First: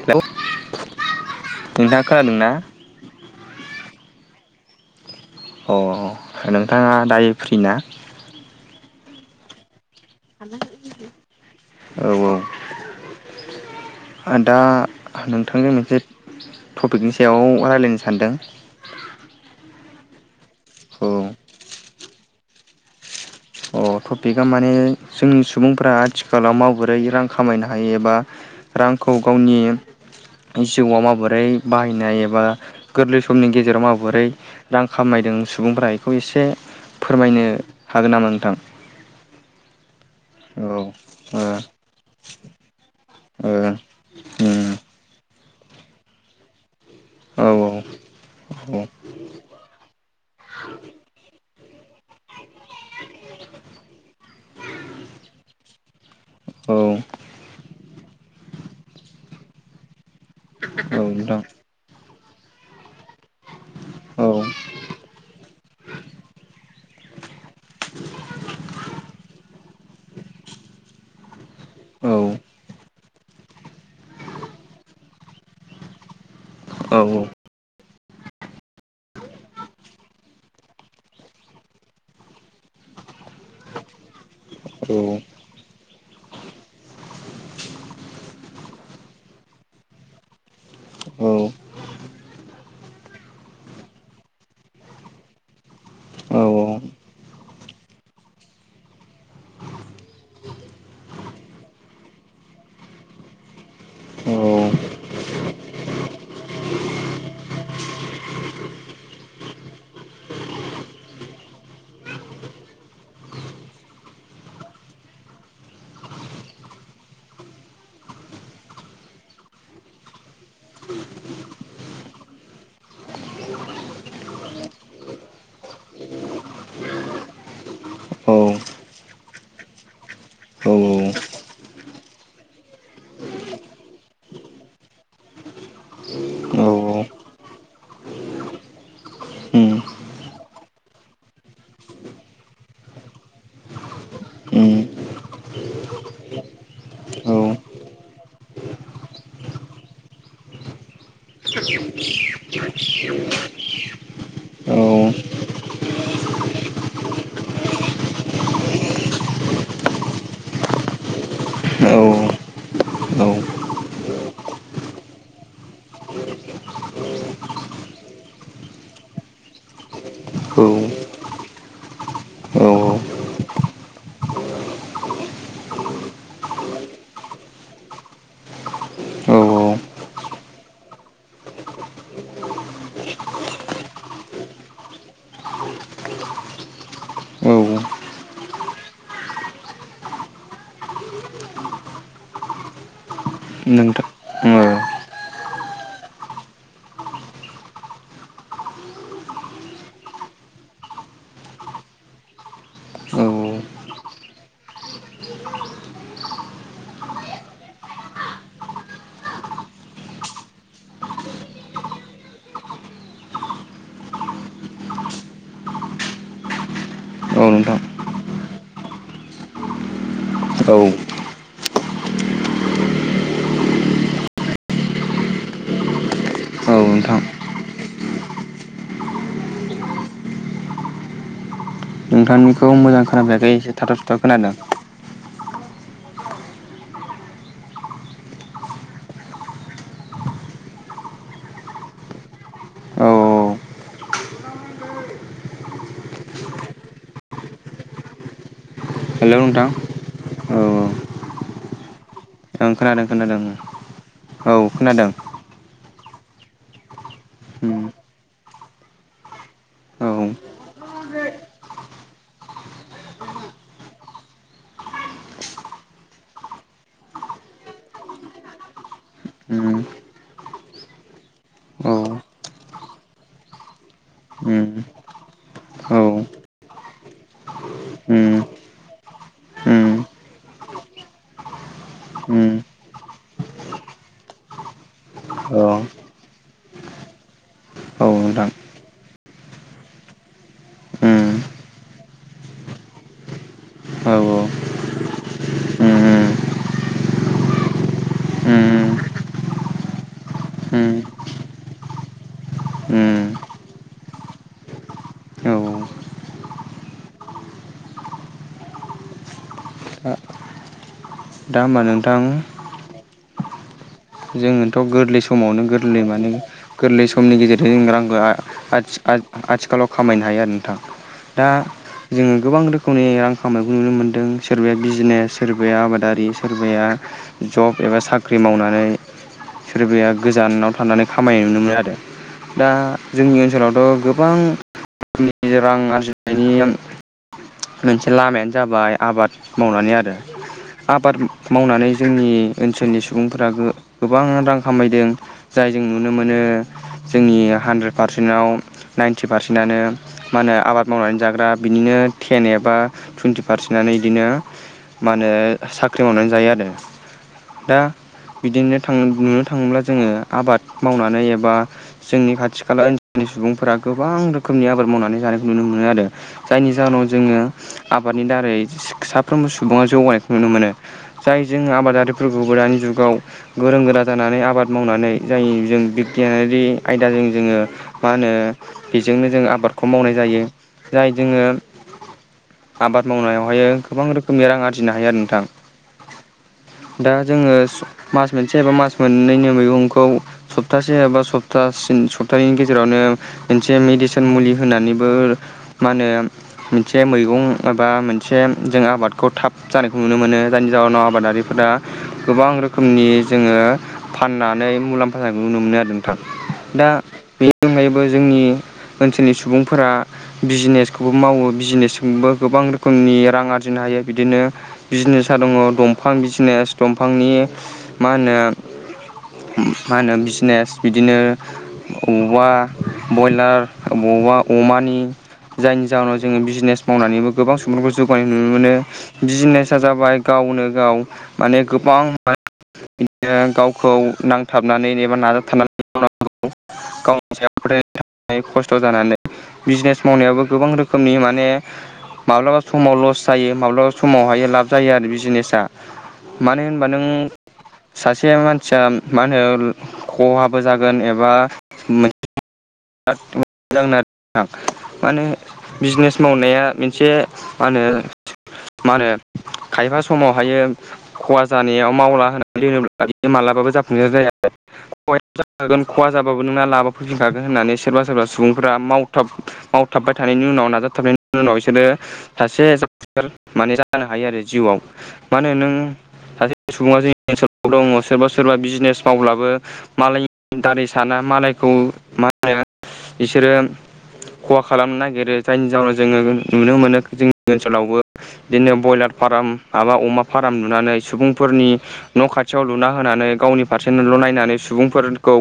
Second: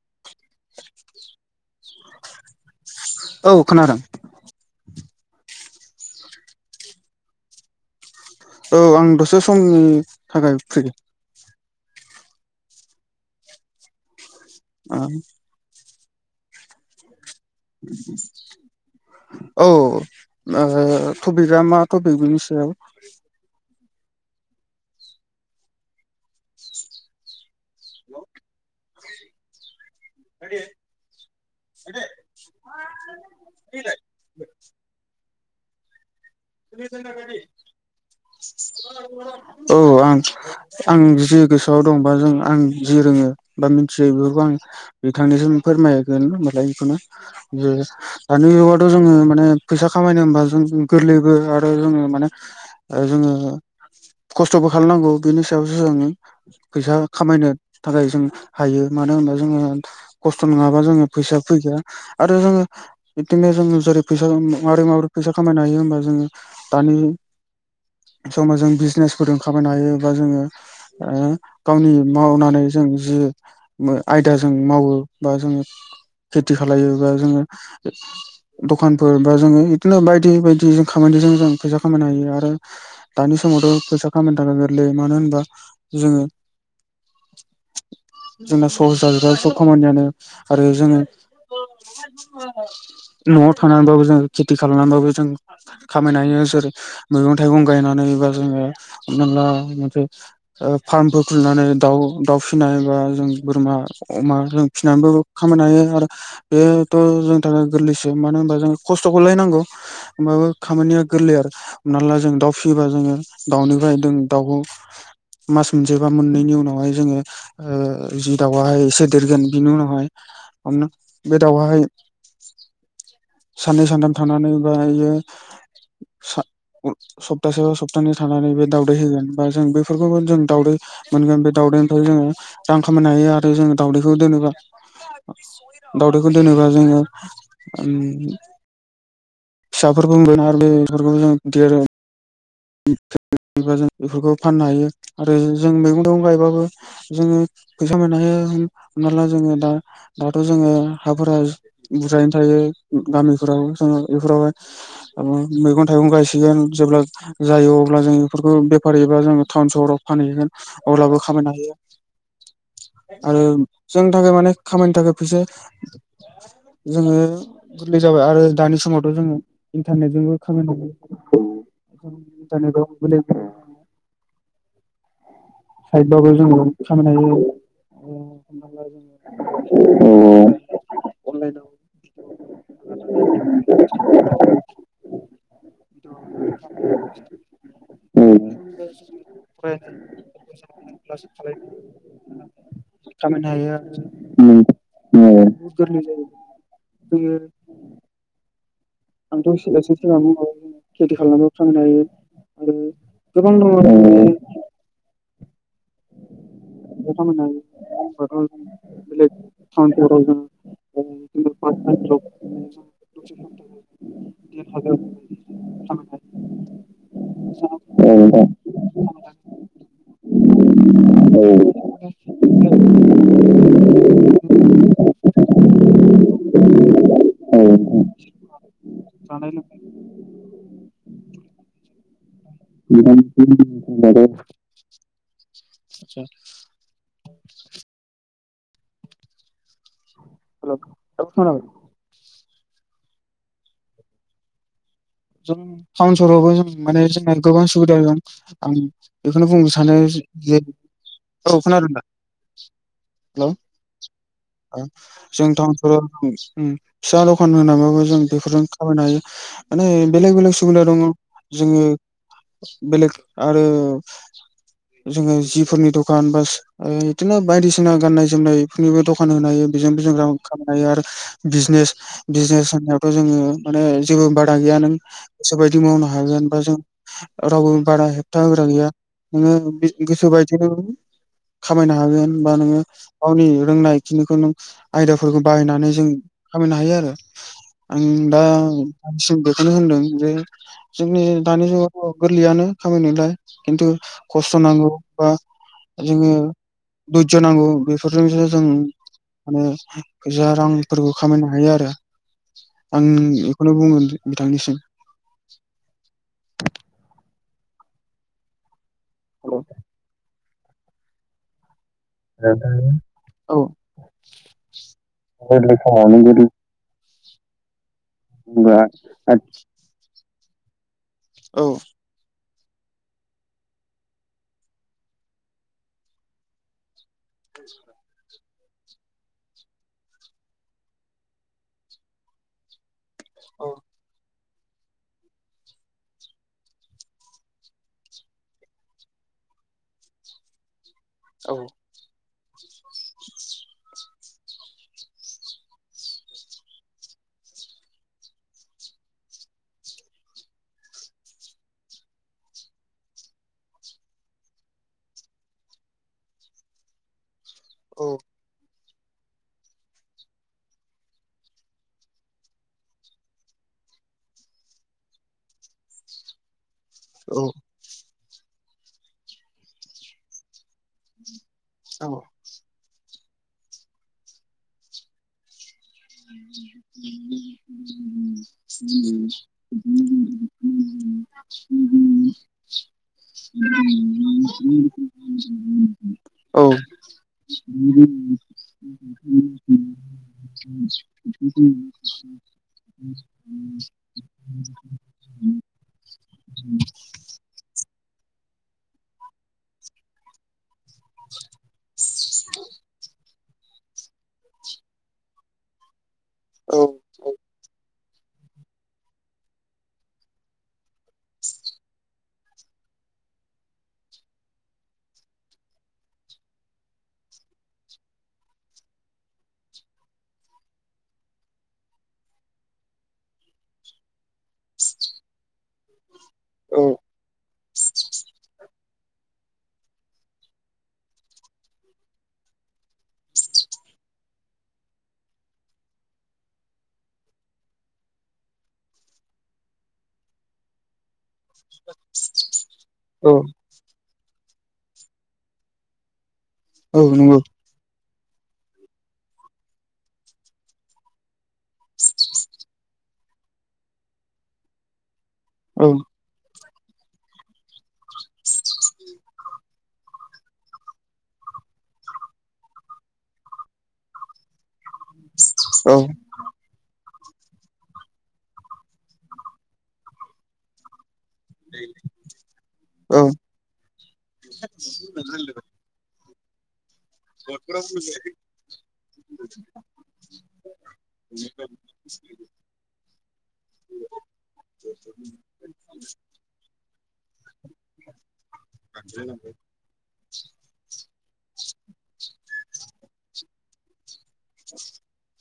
हेल' नोंथाङा खोनादोंना? औ खोनादों। अ नोंथाङा दायो फ्रि ना? औ आं दसे सम औ औ दा नोंथांनि मोनसे टपिकनि सायाव रायज्लायनो सानदों औ ओ थपिकआ मा थपिक बिनि सायाव? अ टपिकआ माने जों सुबुंफोरा आथिखालाव माबोरै रां खामायनो हायो एबा रांखौ गावनि जिउआव माबोरै बाहायनाय एबा गोरलै समनि गेजेराव माबोरै रां खामायदों सुबुंफोरा बेखौ एसे फोरमायनो हागोन नामा नोंथां औ आं औ आं जि ओ गोसोआव दं बा जों आं जि रोङो ओ बा मिथियो बेफोरखौ आं उम बिथांनिसिम फोरमायगोन होनबालाय बेखौनो। औ जे दानि औ जुगावथ' जोङो माने फैसा खामायनो हमबा जों गोरलै आरो जोङो माने जोङो खस्थ'बो खालामनांगौ बेनि सायावसो जोङो औ फैसा खामायनो थाखाय जों हायो मानो होनोबा जोङो खस्थ' नङाबा औ जोङो फैसा नोंथां फैया आरो जोङो बिदिनो जोङो जेरै फैसा औ माबोरै-माबोरै फैसा खामायनो हायो हमबा जोङो दानि समाव जों बिजनेसफोरजों खामायनो हायो बा जोङो ओ गावनि औ मावनानै जों जि मो आयदाजों मावो बा जोङो खेथि खालायो औ बा जोङो दखानफोर बा जोङो बिदिनो बायदि-बायदि जों खामानिजों जों फैसा खामायनो हायो आरो दानि समाव थ फैसा खामायनो गोरलै, मानो होनोब्ला? ज [inaudible] जोंना सहस जाजोबबाय सब खामानियानो आरो जोङो न'आव थानानैबाबो जों खेथि खालामनानैबाबो जों खामायनो हायो जेरै मैगं-थाइगं गायनानै बा जोङो हमनानैला मोनसे ओ फार्मफोर खुलिनानै दाउ दाउ फिसिनाय बा जों बोरमा अमा जों फिसिनानैबो खामायनो हायो आरो बेथ' जोंनि थाखाय गोरलैसो, मानो होनबा जों खस्थ'खौलाय नांगौ। होमबाबो खामानिया गोरलै आरो हमना ला जों दाउ फिसियोबा जोङो दाउनिफ्राय जों दाउखौ मास मोनसे बा मोननैनि उनावहाय जोङो जि दाउआहाय एसे देरगोन बिनि उनावहाय बे दाउआहाय साननै सानथाम थानानै बा बियो सा सप्तासे बा सप्तानै औ थानानै बे दावदै होगोन बा जों बेफोरखौबो जों दावदै मोनगोन। बे दावदैनिफ्राय जोङो रां खामायनो हायो आरो जोङो दावदैखौ दोनोबा दावदैखौ औ दोनोबा जोङो ओम फिसाफोरबो मोनगोन आरो बेफोरखौबो जों [unintelligible] गिदिर बा जों बेफोरखौ फाननो हायो आरो जों मैगं थाइगं गायबाबो जोङो फैसा मोननो हायो हमना ला जोङो दा दाथ' जोङो हाफोरा बुरजायैनो थायो गामिफोराव जोङौ बेफोरावहाय मैगं-थाइगं गायसिगोन जेब्ला जायो अब्ला जों बेफोरखौ बेफारि एबा जोङो टाउन सहराव फानहैगोन। अब्लाबो खामायनो हायो। आरो जोंनि थाखाय माने खामानिनि थाखाय फैसा जोङो गोरलै जाबाय आरो दानि समावथ' जोङो इन्टारनेटजोंबो खामायनो हायो। ल [unintelligible] साइडबाबो जोङो खामनो हायो। औ औ। [unintelligible] [unintelligible] [unintelligible] औ खामायनो हायो नोंथां औ आरो [unintelligible] बहुद गोरलै जायो [unintelligible] आंथ' सिगांसि [unintelligible] सिगां मुङाव खेथि खालामबा थांनो हायो। आरो औ गोबां दं'अ आरो [unintelligible] [unintelligible] [inaudible] [unintelligible] नोंथां [unintelligible] फैसा औ। [unintelligible] अ नोंथां। जानाय नोंथांनिखौ मोजां खोनाफैयाखै एसे थाथ' सुथ' खोनादों [unintelligible] [unintelligible] औ जों टाउन सहरावबो जों माने जोंना गोबां सुबिदा दं। आं हेल' बेखौनो नोंथां बुंनो सानो औ जे औ खोनादोंना? ओं खोनादों-खोनादों ओ, औ ओ खोनादों। जों टाउन-सोहोर उम फिसा दखान होनानैबाबो जों बेफोरजों खामायनो हायो। माने बेलेग बेलेग सुबिदा दङ जोंङो बेलेग आरो जोंङो जिफोरनि दखान बा ओ बिदिनो बायदिसिना गाननाय जोमनायफोरनिबो दखान होनो हायो। बेजों बेजों रां खामायनो हायो आरो बिजनेस बिजनेस होनावथ' जोंङो माने जोंङो बा गैया नों गोसो बायदि औ मावनो हागोन बा जों रावबो बारा औ हेबथा होग्रा गैया नोंङो उम गोसो बायदिनो खामायनो हागोन बा उम नोंङो गावनि रोंनाय खिनिखौ नों आयदाफोरखौ औ बाहायनानै जों खामायनो हायो आरो। आं औ दा नोंथां सिम बेखौनो होनदों जे जोंनि उम दानि जुगावथ' गोरलैयानो खामायालाय खिन्थु औ खस्थ' नांगौ बा उम जोंङो उम दधज' नांगौ बेफोरजोंसो जों उम माने फैसा उम रांफोरखौ खामायनो हायो आरो। आं उम बेखौनो बुंगोन बिथांनिसिम। औ औ औ दा दा होमबा नोंथां [unintelligible] औ जोंङोथ' गोरलै समावनो गोरलै माने गोरलै समनि गेजेरजों जों रांखौ आ होनबा आथि-आ-आथिखालाव खामायनो हायो आरो नोंथां। दा औ जोंङो गोबां रोखोमनि रां खामनायखौ नुनो मोनदों सोरबाया बिजनेस सोरबाया आबादारि सोरबाया जब एबा साख्रि मावनानै सोरबाया गोजानाव थानानै खामायनाय नुनो मोनो आरो। दा जोंनि ओनसोलावथ' गोबां [unintelligible] रां आरजिनायनि मोनसे लामायानो जाबाय आबाद मावनानै आरो। आबाद औ मावनानै जोंनि ओनसोलनि सुबुंफोरा गोबां रां खामायदों जाय जों नुनो मोनो जोंनि हानद्रेद पारसेन्टआव नाइन्टि पारसेन्टनानो मा होनो आबाद मावनानै जाग्रा बिदिनो टेन एबा टुइन्टि पारसेन्टआनो बिदिनो मा होनो साख्रि मावनानै जायो आरो। दा बिदिनो थां बुंनो थाङोब्ला जोंङो आबाद मावनानै एबा जोंनि खाथि खाला ओनसोलनि सुबुंफोरा गोबां रोखोमनि आबाद मावनानै जानायखौ नुनो मोनो आरो। जायनि जाहोनाव औ जोंङो आबादनि दारै साफ्रोमबो सुबुङा जौगानायखौ नुनो मोनो। जाय जों आबादारिफोरखौबो दानि जुगाव। गोरों गोरा जानानै आबाद मावनानै जाय जों बिगियानारि आयदाजों जोंङो मा होनो बेजोंनो जों आबादखौ मावनाय जायो। जाय जोंङो आबाद मावनायावहाय गोबां रोखोमनि रां आरजिनो हायो आरो नोंथां। औ दा जोंङो मास मोनसे एबा मास मोननैनि मैगंखौ सप्तासे एबा सप्तासिन सप नैनि गेजेरावनो मोनसे मेडिसिन मुलि होनानैबो मा होनो मोनसे मैगं एबा मोनसे जों आबादखौ थाब जानायखौ नुनो मोनो। जायनि जााहनाव आबादारिफोरा गोबां रोखोम जोंङो फाननानै मुलाम्फा जानाय नुनो मोनो आरो नोंथां। दा बे बो जोंनि ओनसोलनि सुबुंफोरा बिजनेसखौबो मावो बिजनेसजोंबो गोबां रोखोमनि रां आरजिनो हायो बिदिनो। बिजनेसा दङ दंफां बिजनेस दंफांनि मा होनो मा होनो बिजनेस बिदिनो औवा बयलार औवा अमानि। जायनि जाहोनाव जोंङो बिजनेस औ मावनानैबो। गोबां सुबुंफोरखौ जौगानाय नुनो मोनो बिजिनेसा जाबाय गावनो गाव माने गोबां बिदिनो गावखौ नांथाबनानै एबा नाजाबथाबनानै मावनांगौ। गावनि सायाव फोथाय खस्थ' जानानै बिजनेस मावनायाबो गोबां रोखोमनि माने- माब्लाबा समाव लस औ जायो माब्लाबा समावहायो लाब जायो आरो बिजिनेसा। मानो होन होमबा औ नों नंगौ सासे मानसिया मा होनो खहाबो जागोन एबा बिराद मोजां आरो माने औ बिजनेस मावनाया मोनसे मा होनो मा होनो खायफा समावहायो खहा जानायाव मावला होनानै दोनोब्ला बियो मालाबाबो जाफुंसार जाया। खहा जाखागोन औ खहा जाबाबो नोंना लाबो फैफिनखागोन। होननानै सोरबा सोरबा सुबुंफोरा मावथाबबाय थानायनि उनाव नाजाथाब नि उनाव बिसोरो सासे जा औ माने जानो हायो आरो जिउआव माानो नों सासे सुबुङा जोंनि ओनसोलाव दङ सोरबा सोरबा बिजनेस मावब्लाबो मालायनि दारै साना मालायखौ मा होनो बिसोरो खहा खालामनो नागिरो जायनि जााहोनाव जोङो नुनो मोनो जोंनि ओनसोलावबो बिदिनो बयलार फार्म माबा अमा फाराम लुनानै सुबुंफोरनि न' खाथियाव लुना होनानै गावनि फारसेल' नायनानै सुबुंफोरखौ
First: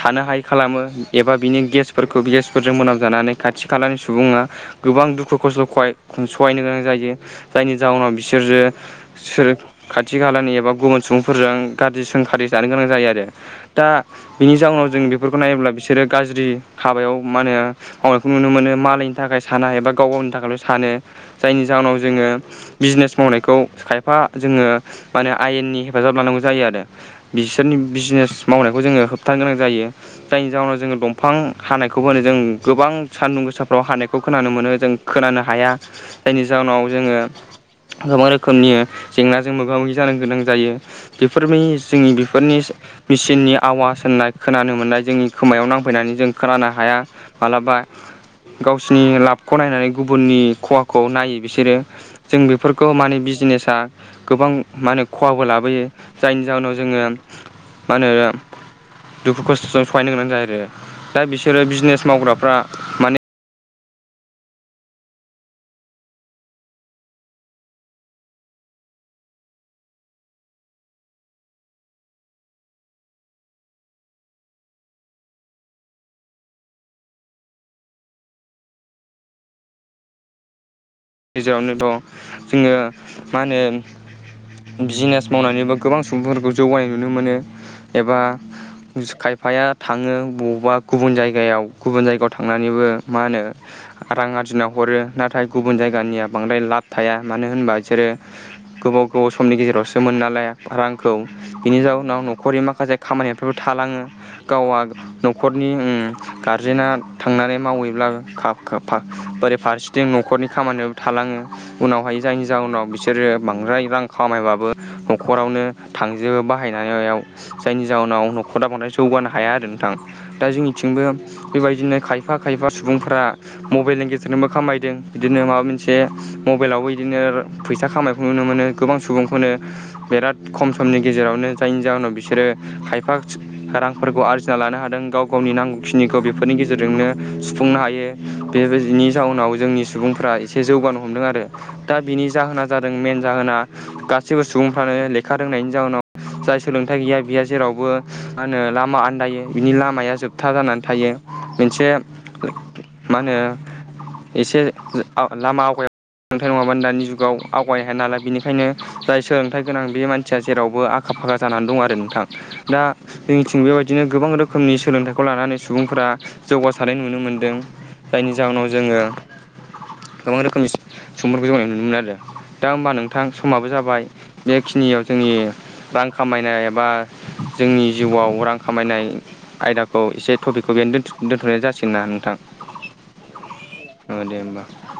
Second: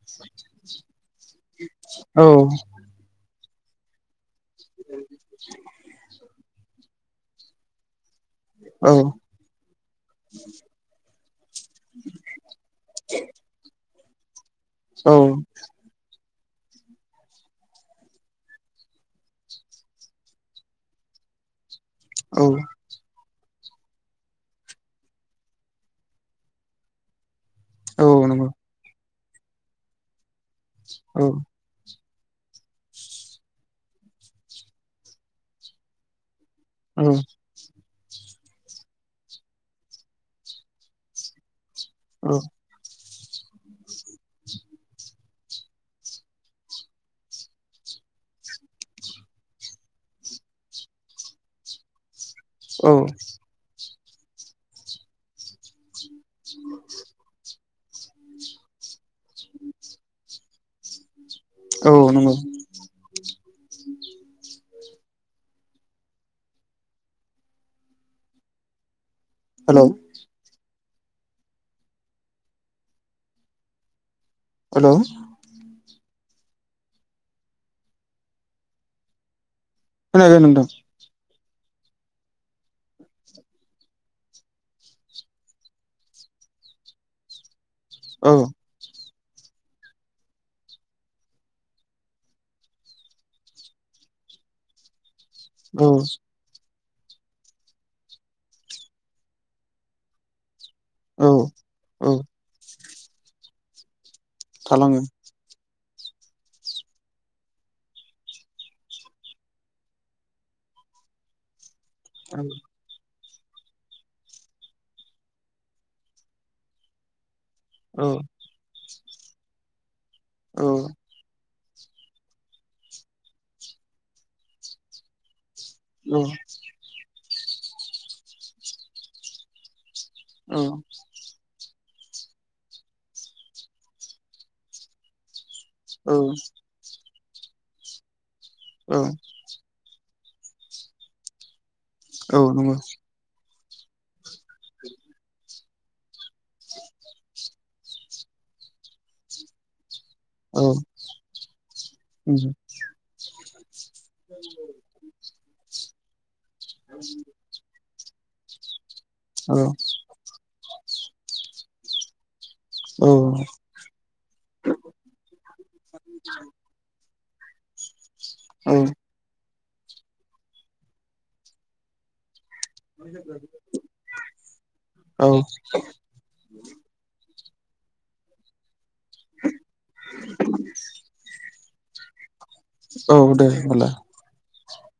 थानो हायि खालामो एबा बिनि गेसफोरखौ औ बेयो सर मोनाम जानानै खाथि खालानि सुबुङा गोबां दुखु खस्थ' खहाय सहायनो गोनां जायो जायनि जाहोनाव बिसोरो औ सोर खाथि खालानि एबा गुबुन सुबुंफोरजों गाज्रि सोंखारि जानो गोनां जायो आरो। दा बिनि जाउनाव जों बेफोरखौ औ नायोब्ला बिसोरो गाज्रि हाबायाव मा होनो मावनायखौ नुनो मोनो मालायनि थाखाय साना एबा गाव गावनि थाखायल' सानो जायनि जाहोनाव जोङो औ बिजनेस मावनायखौ खायफा जोङो माने आयेननि हेफाजाब लानांगौ जायो आरो। बिसोरनि औ बिजनेस नंगौ मावनायखौ जोङो होबथानो गोनां जायो जायनि जाहोनाव जोङो औ दंफां हानायखौ होनो जों गोबां सान्दुं गोसाफ्राव हानायखौ खोनानो मोनो जों खोनानो हाया। जायनि जाहोनाव औ जोङो गोबां रोखोमनि जेंनाजों मोगा मोगि जानो गोनां जायो। बेफोर जोंनि औ बेफोरनि मेचिननि आवास होननाय खोनानो मोननाय जोंनि खोमायाव नां होफैनानै जों खोनानो हाया मालाबा गावसिनि लाबखौ नायनानै गुबुननि खहाखौ नायो बिसोरो। जों बेफोरखौ माने बिजनेसा गोबां माने खहाबो लाबोयो। जायनि जाहोनाव जोङो मा होनो दुखु खस्थ'जों सहायनो गोनां जायो आरो। दा बिसोरो औ बिजनेस नंगौ मावग्राफ्रा माने हेल'। हेल'। खोनादों नोंथां। गेजेरावनो दं जोङो मा होनो बिजिनेस मावनानैबो गोबां सुबुंफोरखौ जौगानाय नुनो मोनो। एबा औ खायफा बिफाया थाङो बबावबा गुबुन जायगायाव गुबुन जायगायाव थांनानैबो मा होनो रां आरजिना हरो नाथाय गुबुन औ जायगायाव बांद्राय लाब थाया मानो होनबा बिसोरो गोबाव गोबाव समनि गेजेरावसो मोन नालाय रां खौ औ बिनि औ जाउनाव न'खरनि माखासे खामानिफोरबो थालाङो गावा थालाङो न'खरनि ओ गारजेना थांनानै मावैब्ला बोरै फारसेथिं न'खरनि खामानियाव थालाङो उनावहाय औ जायनि जाहोनाव बिसोर बिसोरो बांद्राय रां खामायबाबो न'खरावनो थांजोबो बाहायनायाव। जायनि औ जाउहनाव न'खरा बांद्राय जौगानो हाया आरो नोंथां। दा औ जोंनिथिंबो बेबायदिनो खायफा खायफा सुबुंफोरा मबाइलनि गेजेरजोंबो खामायदों। बिदिनो माबा मोनसे औ एसे मबाइलावबो बिदिनो फैसा खामायखौ नुनो मोनो गोबां सुबुंखौनो। बिराद औ खम समनि गेजेरावनो जायनि जाहोनाव बिसोरो खायफा रांफोरखौ आरजिना लानो हादों गाव गावनि नांगौ खिनिखौ औ बेफोरनि गेजेरजोंनो सुफुंनो हायो बेनि जाउनाव जोंनि सुबुंफ्रा एसे जौगानो हमदों आरो दा बिनि औ जाहोना नंगौ जादों मेेन जाहोना गासैबो सुबुंफ्रानो लेखा रोंनायनि जाउनाव जाय सोलोंथाइ गैया बे जेरावबो मा होनो लामा आन्दायो बिनि लामाया जोब बथा औ जानानै थायो मोनसे मा होनो एसे लामा आवगायाथाय नङाबानो दानि जुगाव आवगायनो हाया नालाय बेनिखायनो जाय औ सोलोंथाइ गोनां बे मानसिया जेरावबो आखा फाखा जानानै दं आरो नोंथां। दा जोंथिं बेबायदिनो गोबां रोखोमनि सोलोंथाइखौ लानानै सुबुंफोरा जौगा सारनाय नुनो मोनदों जायनि जाहोनाव जोङो गोबां रोखोमनि सुबुंफोरखौ जोंनाय नुनो मोनो आरो। दा होमबा नोंथां समाबो जाबाय बेखिनियाव औ जोंनि औ रां खामायनाय एबा जोंनि जिउआव रां खामायनाय आयदाखौ एसे टपिकखौ बेयावनो दोन्थ'नाय जासिगोन ना नोंथां। औ दे होनबालाय। ओ दे होमबा।